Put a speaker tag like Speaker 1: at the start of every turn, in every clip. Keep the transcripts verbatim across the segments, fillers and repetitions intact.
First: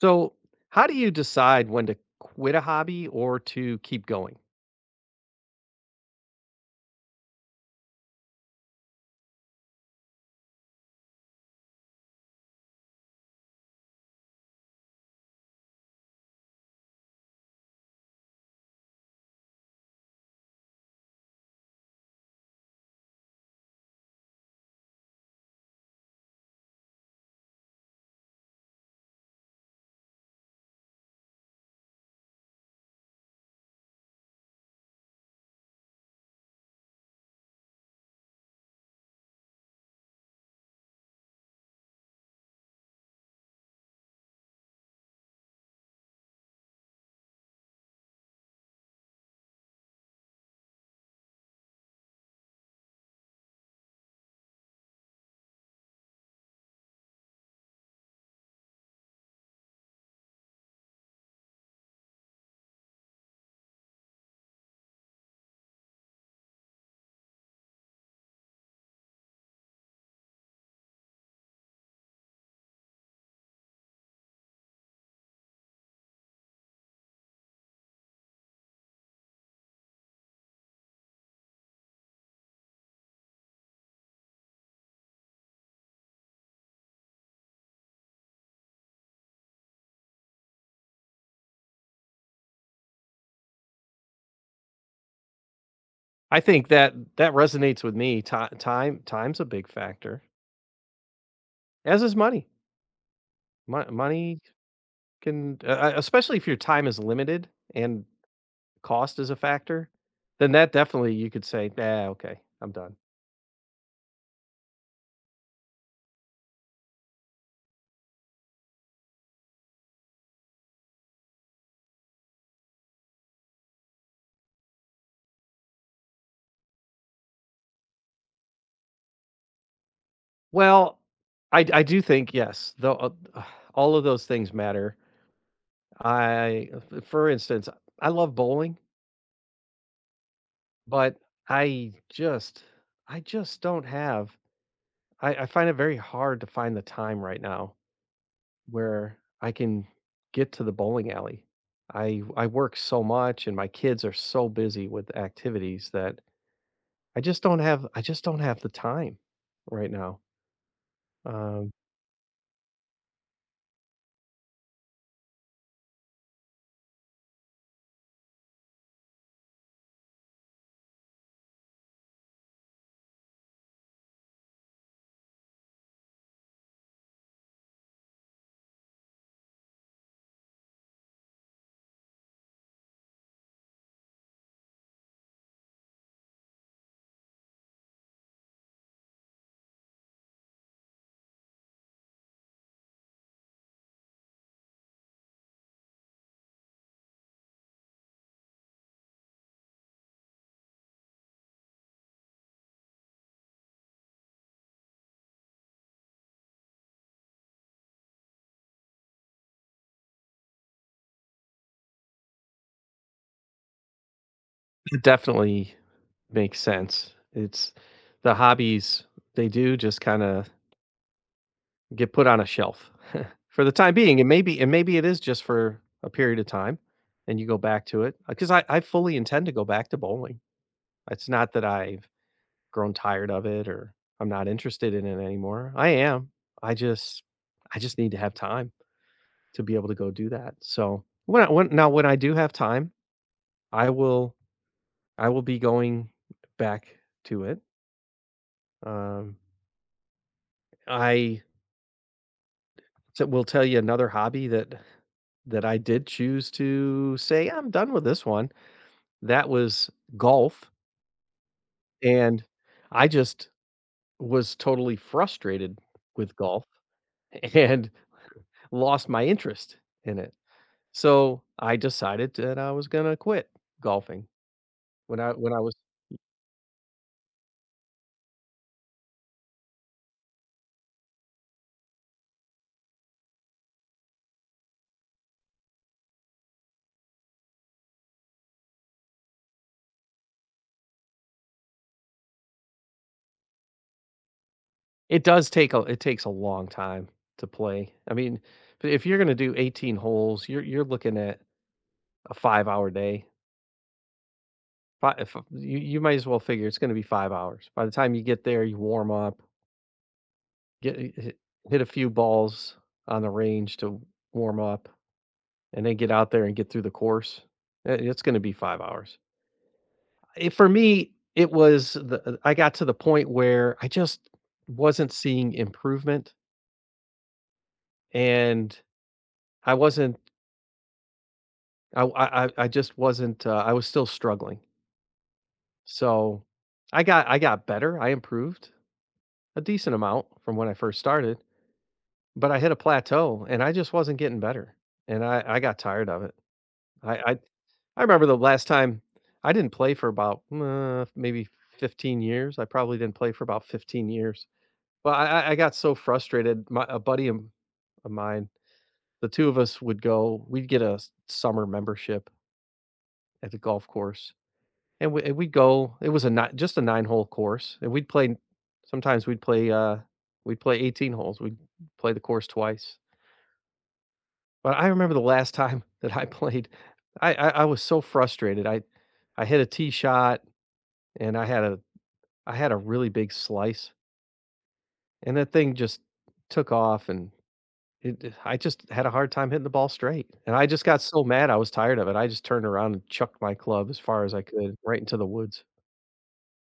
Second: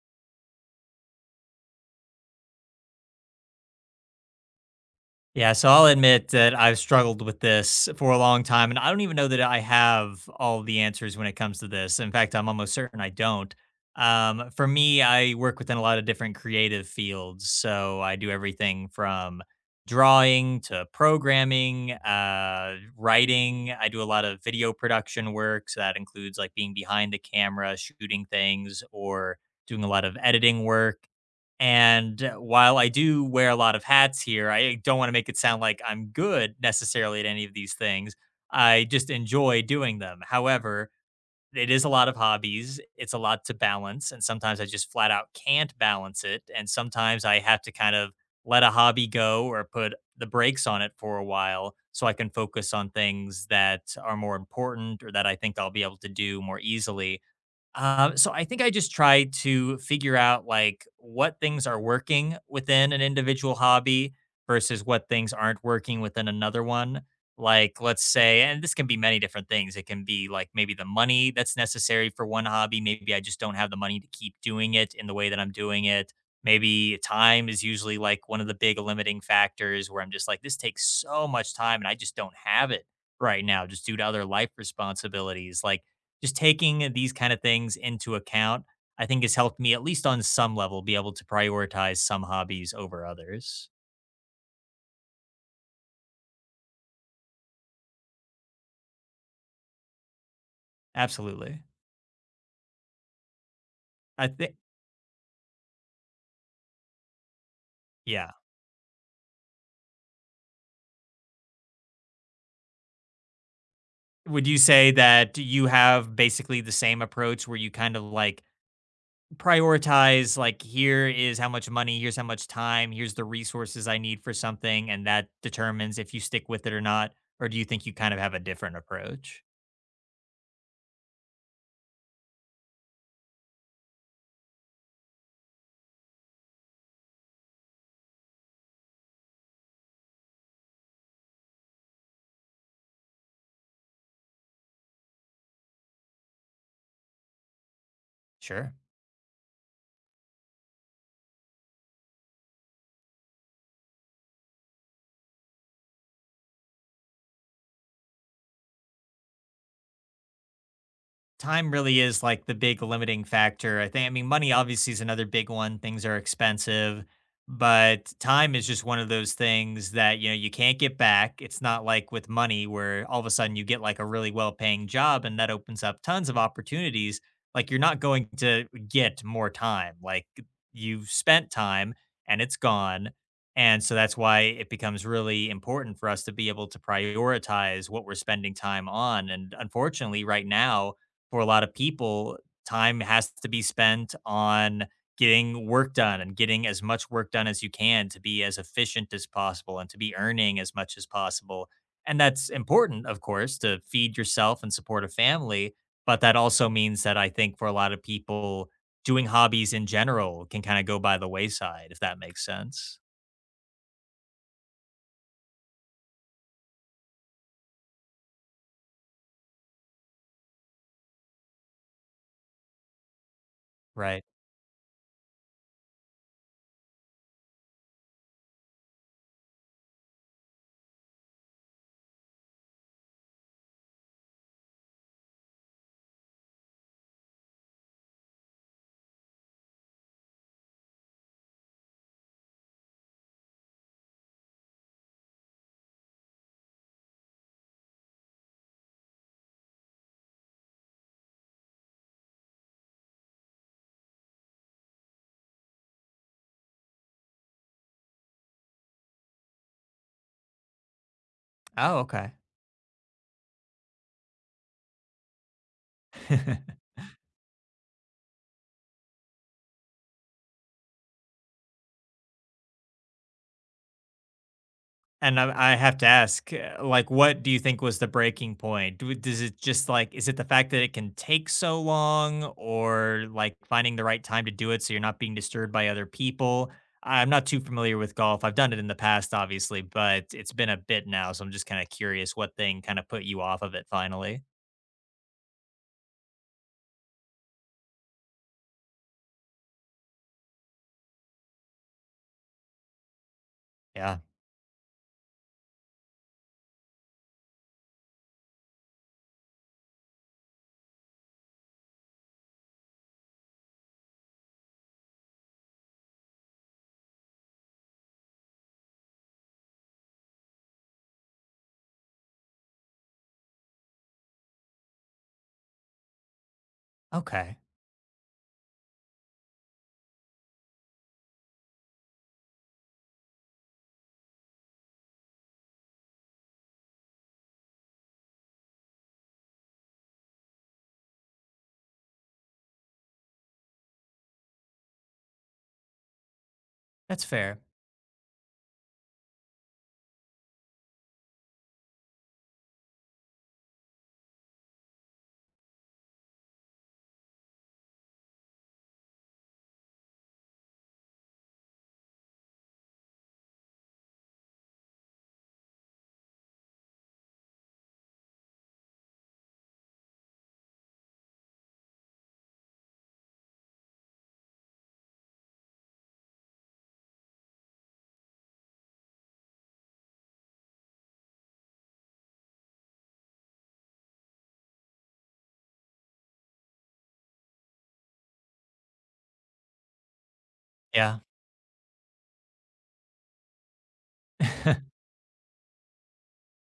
Speaker 1: So, how do you decide when to quit a hobby or to keep going?
Speaker 2: Yeah, so I'll admit that I've struggled with this for a long time, and I don't even know that I have all the answers when it comes to this. In fact, I'm almost certain I don't. Um, for me, I work within a lot of different creative fields, so I do everything from drawing to programming, uh, writing. I do a lot of video production work, so that includes like being behind the camera, shooting things, or doing a lot of editing work. And uh, while I do wear a lot of hats here, I don't want to make it sound like I'm good necessarily at any of these things. I just enjoy doing them. However, it is a lot of hobbies. It's a lot to balance. And sometimes I just flat out can't balance it. And sometimes I have to kind of let a hobby go or put the brakes on it for a while so I can focus on things that are more important or that I think I'll be able to do more easily um, so I think I just try to figure out like what things are working within an individual hobby versus what things aren't working within another one. Like, let's say, and this can be many different things. It can be like maybe the money that's necessary for one hobby. Maybe I just don't have the money to keep doing it in the way that I'm doing it. Maybe time is usually like one of the big limiting factors where I'm just like, this takes so much time and I just don't have it right now, just due to other life responsibilities. Like, just taking these kind of things into account, I think has helped me, at least on some level, be able to prioritize some hobbies over others.
Speaker 1: I think that that resonates with me. Ti time time's a big factor,
Speaker 2: Absolutely.
Speaker 1: as is money. Mon
Speaker 2: I
Speaker 1: money
Speaker 2: think,
Speaker 1: can, uh, uh, especially if your time is limited and
Speaker 2: yeah.
Speaker 1: cost is a factor, then that definitely you could say, "Nah, okay, I'm done."
Speaker 2: Would you say that you have basically the same approach where you kind of like prioritize, like, here is how much money, here's how much time, here's the resources I need for something, and that determines if you stick with it or not? Or do you think you kind of have a different approach?
Speaker 1: Well, I I do think yes, though uh, all of those things matter. I, f- for instance, I love bowling, but I just I just don't have I I find it very hard to find the time right now
Speaker 2: Sure.
Speaker 1: where I can get to the bowling alley. I I work so much and my kids are so busy with activities that I just don't have I just don't have the time right now.
Speaker 2: Time
Speaker 1: Um,
Speaker 2: really is like the big limiting factor. I think, I mean, money obviously is another big one. Things are expensive, but time is just one of those things that, you know, you can't get back. It's not like with money where all of a sudden you get like a really well paying job and that opens up tons of opportunities. Like you're not going to get more time. Like you've spent time and it's gone. And so that's why it becomes really important for us to be able to prioritize what we're spending time on. And unfortunately, right now, for a lot of people, time has to be spent on getting work done and getting as much work done as you can to be as efficient as possible and to be earning as much as possible. And that's important, of course, to feed yourself and support a family. But that also means that I think for a lot of people, doing hobbies in general can kind of go by the wayside, if that makes sense.
Speaker 1: it definitely makes sense. It's the hobbies, they do just kind of get put on a shelf for the time being.
Speaker 2: Right.
Speaker 1: And maybe and maybe it is just for a period of time and you go back to it, because I, I fully intend to go back to bowling. It's not that I've grown tired of it or I'm not interested in it anymore. I am. I just I just need to have time to be able to go do that. So, when I when now when I do have time, I will I will be going back to it. Um, I t Will tell you another hobby that that I did choose to say, "Yeah, I'm done with this one." That was golf,
Speaker 2: Oh, okay.
Speaker 1: and I just was totally frustrated with golf, and lost my interest in it. So I decided that I was gonna quit golfing when I
Speaker 2: And
Speaker 1: when I
Speaker 2: I
Speaker 1: was
Speaker 2: I have to ask, uh, like, what do you think was the breaking point? Do- Does it just like, is it the fact that it can take so long or like finding the right time to do it so you're not being disturbed by other people? I'm not too familiar with golf. I've done it in the past, obviously, but it's been a bit now. So I'm just kind of curious what thing kind of put you off of it finally.
Speaker 1: it does take a it takes a long time to play. I mean, I if you're gonna do eighteen holes, you're you're looking at a five-hour day.
Speaker 2: Yeah.
Speaker 1: Fi If you, you might as well figure it's gonna be five hours. By the time you get there, you warm up, get hit hit a few balls on the range to warm up, and then get out there and get through the course. I It's gonna be five hours. It For me, it was the uh, I got to the point where I just wasn't seeing improvement,
Speaker 2: Okay.
Speaker 1: and I wasn't I I I I just wasn't, uh I was still struggling. So, I got I got better, I improved a decent amount from when I first started, but I hit a plateau, and I just wasn't getting better, and I I got tired of it. I
Speaker 2: That's
Speaker 1: I
Speaker 2: fair.
Speaker 1: I remember the last time I didn't play for about, uh, maybe fifteen years. I probably didn't play for about fifteen years. Well, I I I got so frustrated, my a buddy of of mine, the two of us would go, we'd get a s summer membership at the golf course, and we and we'd go, it was a ni just a nine-hole course, and we'd play, sometimes we'd play, uh, we'd play eighteen holes, we'd play the course twice, but I remember the last time that I played, I I I was so frustrated, I I hit a tee shot, and I had a I had a really big slice, and that thing just took off and It I just had a hard time hitting the ball straight, and I just got
Speaker 2: Yeah.
Speaker 1: so mad, I was tired of it. I just turned around and chucked my club as far as I could right into the woods.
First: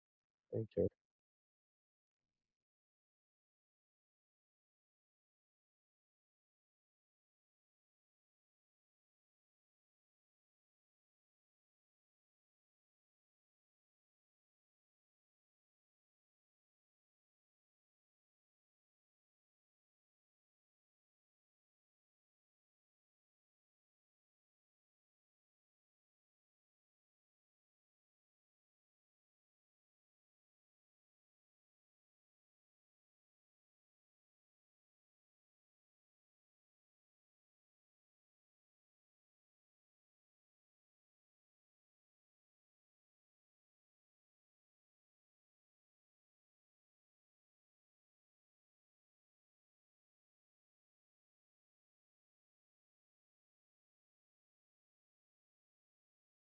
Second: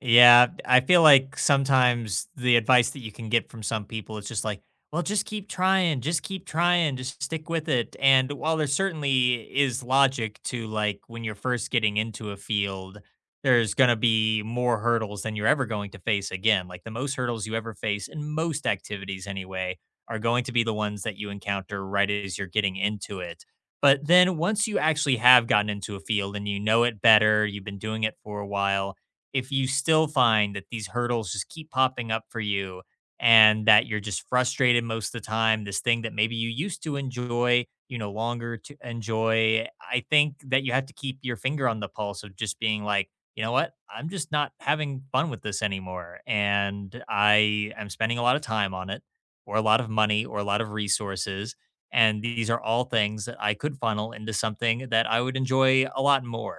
Speaker 2: Yeah,
Speaker 1: Thank
Speaker 2: I
Speaker 1: you.
Speaker 2: feel like sometimes the advice that you can get from some people is just like, well, just keep trying, just keep trying, just stick with it. And while there certainly is logic to like when you're first getting into a field, there's going to be more hurdles than you're ever going to face again. Like the most hurdles you ever face in most activities, anyway, are going to be the ones that you encounter right as you're getting into it. But then once you actually have gotten into a field and you know it better, you've been doing it for a while if you still find that these hurdles just keep popping up for you and that you're just frustrated most of the time, this thing that maybe you used to enjoy, you no longer to enjoy, I think that you have to keep your finger on the pulse of just being like, you know what? I'm just not having fun with this anymore. And I am spending a lot of time on it or a lot of money or a lot of resources. And these are all things that I could funnel into something that I would enjoy a lot more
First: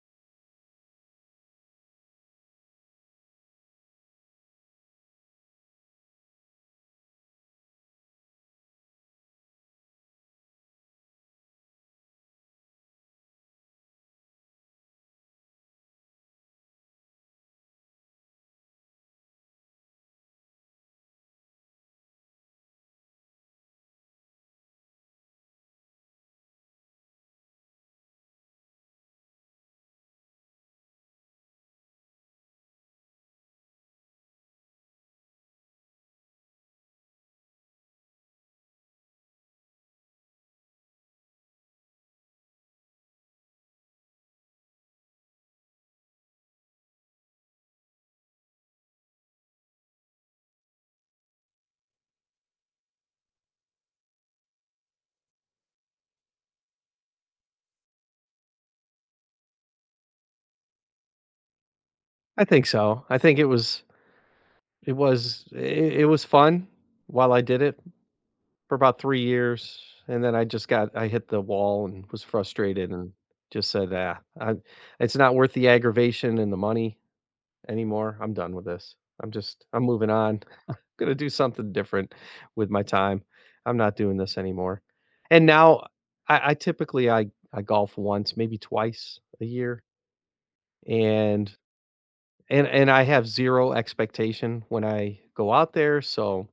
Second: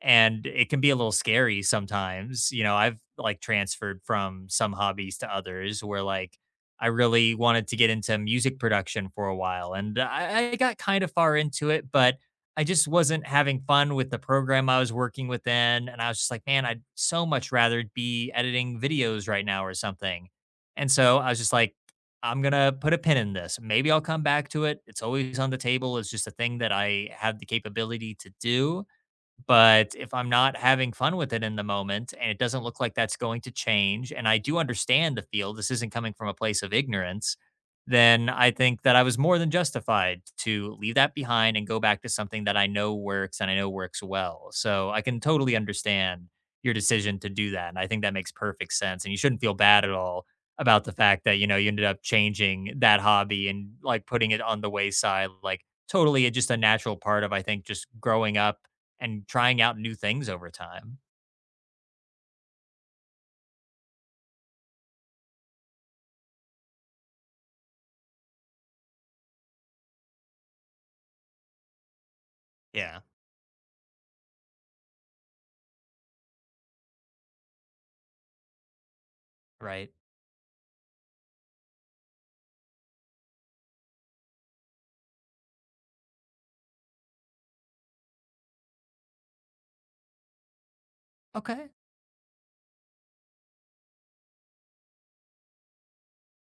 Speaker 2: and it can be a little scary sometimes. You know, I've like transferred from some hobbies to others where like I really wanted to get into music production for a while and I, I got kind of far into it, but I just wasn't having fun with the program I was working with then. And I was just like, man, I'd so much rather be editing videos right now or something. And so I was just like, I'm going to put a pin in this. Maybe I'll come back to it. It's always on the table. It's just a thing that I have the capability to do but if I'm not having fun with it in the moment and it doesn't look like that's going to change, and I do understand the field, this isn't coming from a place of ignorance, then I think that I was more than justified to leave that behind and go back to something that I know works and I know works well. So I can totally understand your decision to do that. And I think that makes perfect sense. And you shouldn't feel bad at all about the fact that, you know, you ended up changing that hobby and like putting it on the wayside. Like, totally, it's just a natural part of, I think, just growing up and trying out new things over time.
Speaker 1: I think so. I think it was it was i it was fun while I did it for about three years, and then I just got I hit the wall and was frustrated
Speaker 2: Yeah.
Speaker 1: and just said, "Ah, I it's not worth the aggravation and the money anymore. I'm done with this. I'm just I'm
Speaker 2: Right.
Speaker 1: moving on." Gonna do something different with my time. I'm not doing this anymore. And now I, I typically I, I golf once, maybe twice a year. And
Speaker 2: Okay.
Speaker 1: and and I have zero expectation when I go out there. So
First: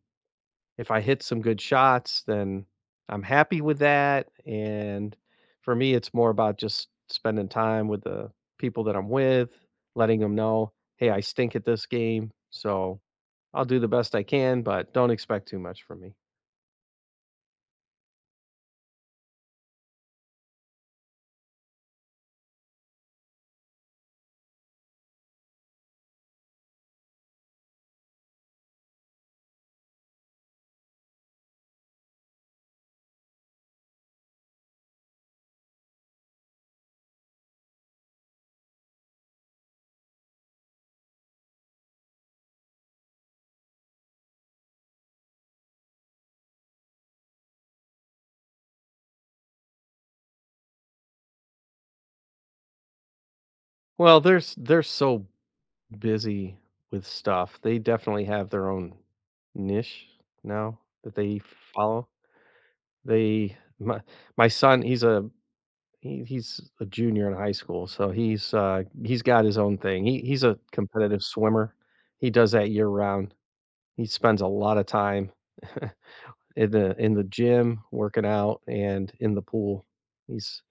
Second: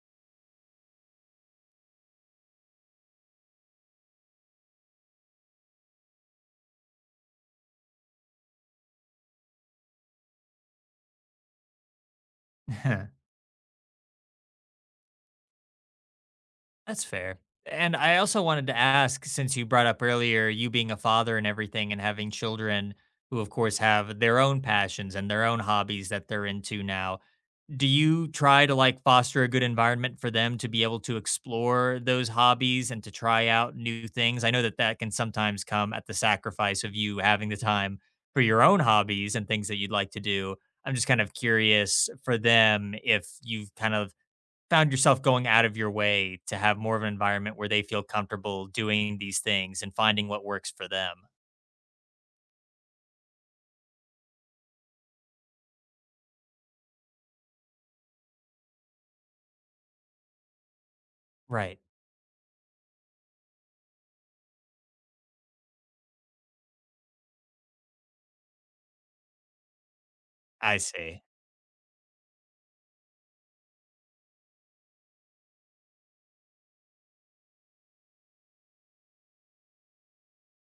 Speaker 1: if I hit some good shots, then I'm happy with that. And for me, it's more about just spending time with the people that I'm with, letting them know, hey, I stink at this game. So I'll do the best I can, but don't expect too much from me.
Speaker 2: That's fair. And I also wanted to ask since you brought up earlier you being a father and everything and having children who of course have their own passions and their own hobbies that they're into now do you try to like foster a good environment for them to be able to explore those hobbies and to try out new things? I know that that can sometimes come at the sacrifice of you having the time for your own hobbies and things that you'd like to do. I'm just kind of curious for them if you've kind of found yourself going out of your way to have more of an environment where they feel comfortable doing these things and finding what works for them.
Speaker 1: Well, there's they're so busy with stuff. They definitely have their own niche now that they
Speaker 2: Right.
Speaker 1: follow. They my my son, he's a he, he's a junior in high school, so he's uh he's got his own thing. He he's a
Speaker 2: I
Speaker 1: competitive
Speaker 2: see.
Speaker 1: swimmer. He does that year round. He spends a lot of time in the in the gym working out and in the pool. He's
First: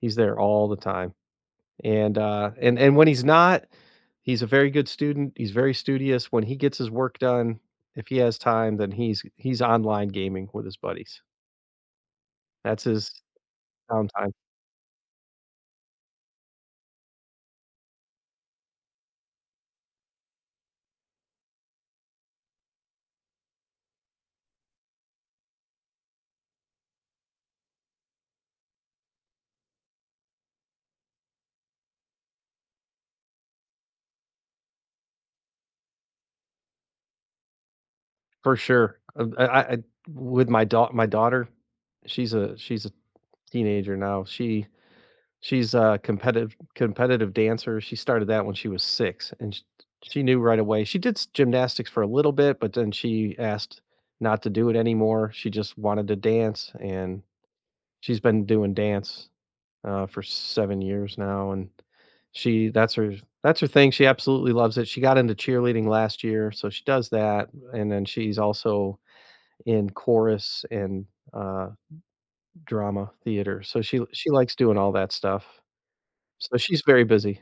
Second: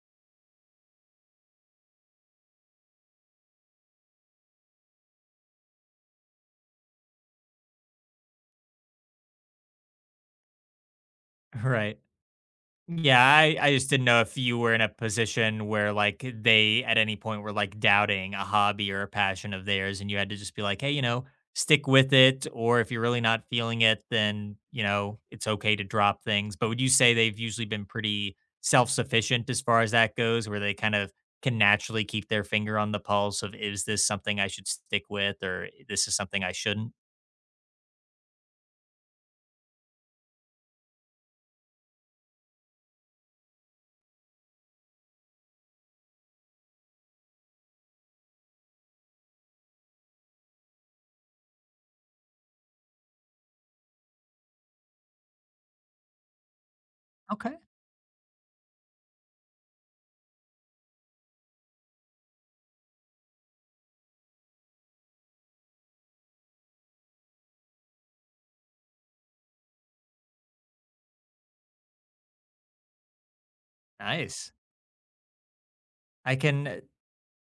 Speaker 1: he's there all the time. And uh and and when he's not, he's a very good student, he's very studious. When he gets his work done, if he has time, then he's he's online gaming with his buddies.
Speaker 2: Right.
Speaker 1: That's his
Speaker 2: Yeah, I, I just didn't know
Speaker 1: downtime.
Speaker 2: if you were in a position where like they at any point were like doubting a hobby or a passion of theirs and you had to just be like, hey, you know, stick with it. Or if you're really not feeling it, then, you know, it's okay to drop things. But would you say they've usually been pretty self sufficient as far as that goes, where they kind of can naturally keep their finger on the pulse of is this something I should stick with or eh, this is something I shouldn't?
Speaker 1: For sure. Uh, i i I- with my daughter, my daughter she's a she's a teenager now, she she's a competitive competitive dancer. She started that when she was six, and sh she knew right away. She did s- gymnastics for a little bit, but then she asked not to do it anymore, she just wanted to dance. And
Speaker 2: Okay,
Speaker 1: she's been doing dance, uh, for seven years now, and she that's her that's her thing. She absolutely loves it. She got into cheerleading last year, so she does that, and then she's also in chorus and, uh, drama theater, so she she
Speaker 2: nice.
Speaker 1: likes doing all that stuff.
Speaker 2: I
Speaker 1: So
Speaker 2: can
Speaker 1: she's very busy.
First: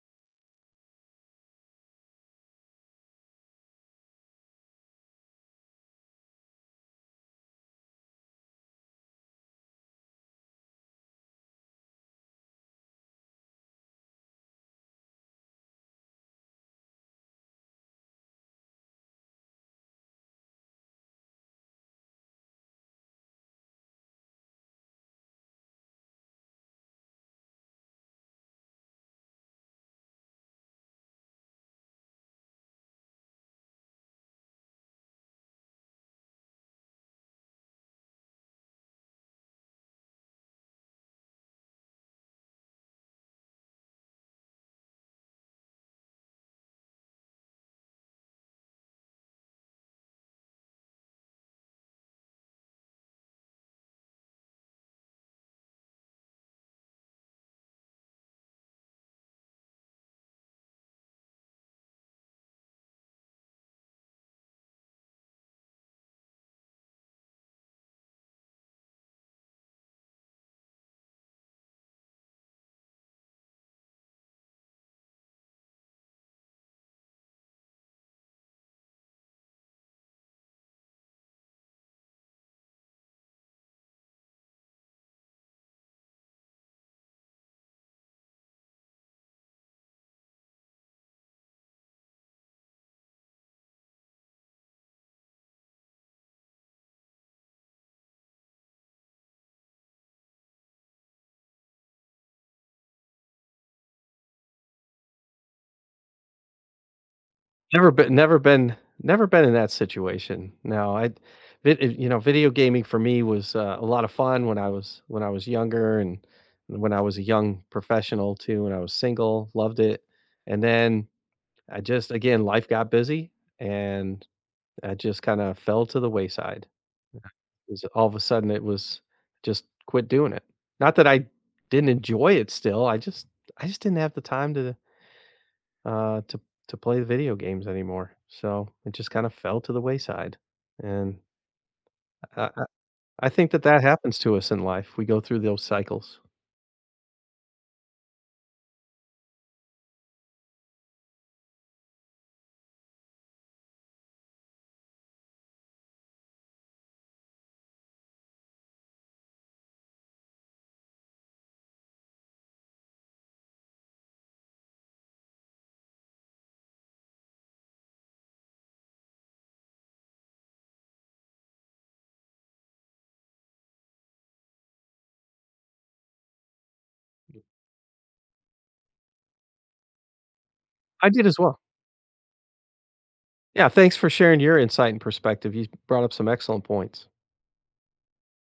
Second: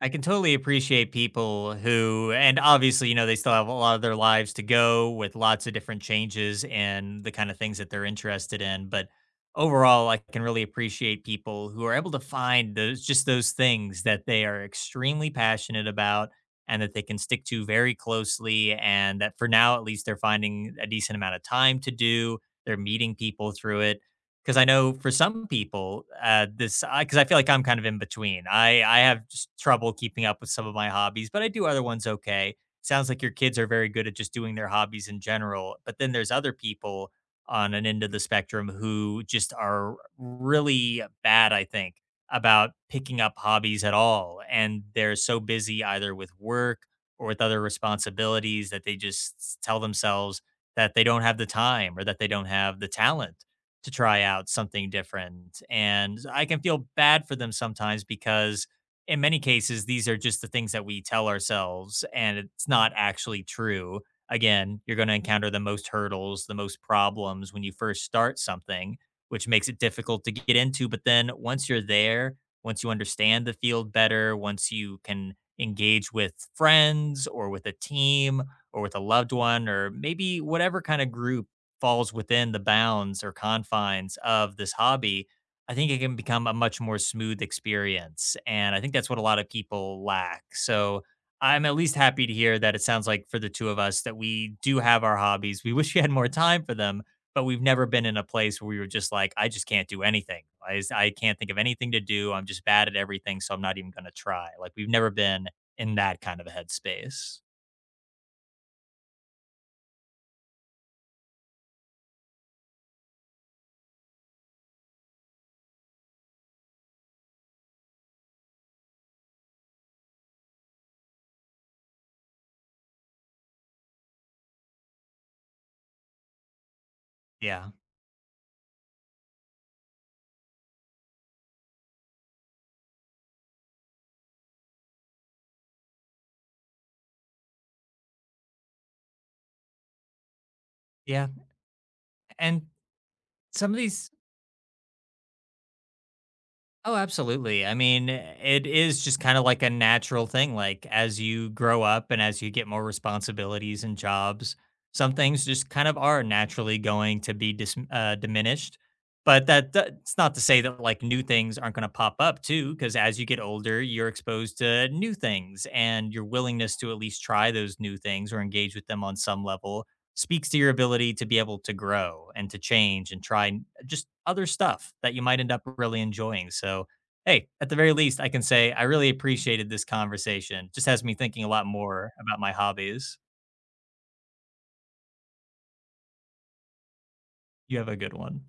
Speaker 2: I can totally appreciate people who, and obviously, you know, they still have a lot of their lives to go with lots of different changes and the kind of things that they're interested in. But overall, I can really appreciate people who are able to find those just those things that they are extremely passionate about and that they can stick to very closely. And that for now, at least, they're finding a decent amount of time to do. They're meeting people through it. 'Cause I know for some people, uh, this because I feel like I'm kind of in between. I I have just trouble keeping up with some of my hobbies, but I do other ones okay. Sounds like your kids are very good at just doing their hobbies in general, but then there's other people on an end of the spectrum who just are really bad, I think, about picking up hobbies at all, and they're so busy either with work or with other responsibilities that they just tell themselves that they don't have the time or that they don't have the talent to try out something different. And I can feel bad for them sometimes because in many cases these are just the things that we tell ourselves and it's not actually true. Again, you're going to encounter the most hurdles, the most problems when you first start something, which makes it difficult to get into, but then once you're there, once you understand the field better, once you can engage with friends or with a team or with a loved one or maybe whatever kind of group falls within the bounds or confines of this hobby, I think it can become a much more smooth experience. And I think that's what a lot of people lack. So I'm at least happy to hear that it sounds like for the two of us that we do have our hobbies. We wish we had more time for them, but we've never been in a place where we were just like, I just can't do anything. I, just- I can't think of anything to do. I'm just bad at everything. So I'm not even going to try. Like we've never been in that kind of a headspace.
Speaker 1: Never been never been never been in that situation. No, I vid you know, video gaming for me was, uh, a lot of fun when I was when I was younger, and when I was a young professional too, when I was single, loved it. And then I just again, life got busy and I just kinda fell to the wayside.
Speaker 2: Yeah.
Speaker 1: It was all of a sudden, it was just, quit doing it. Not that I didn't enjoy it still, I just, I just didn't have the time to uh, to to play video games anymore. So it just kind of fell to the wayside, and
Speaker 2: Yeah.
Speaker 1: I,
Speaker 2: And
Speaker 1: I I think that
Speaker 2: some of
Speaker 1: that
Speaker 2: these
Speaker 1: happens to us in life. We go through those cycles.
Speaker 2: Oh, absolutely. I mean, it is just kind of like a natural thing. Like, as you grow up and as you get more responsibilities and jobs, some things just kind of are naturally going to be dis- uh, diminished. But that, that's not to say that like new things aren't going to pop up too, because as you get older, you're exposed to new things and your willingness to at least try those new things or engage with them on some level speaks to your ability to be able to grow and to change and try n- just other stuff that you might end up really enjoying. So, hey, at the very least, I can say I really appreciated this conversation. Just has
Speaker 1: I
Speaker 2: me
Speaker 1: did as
Speaker 2: thinking a
Speaker 1: well.
Speaker 2: lot more about my hobbies.
Speaker 1: Yeah, thanks for sharing your insight and perspective. You brought up some excellent points.
Speaker 2: You have a good one.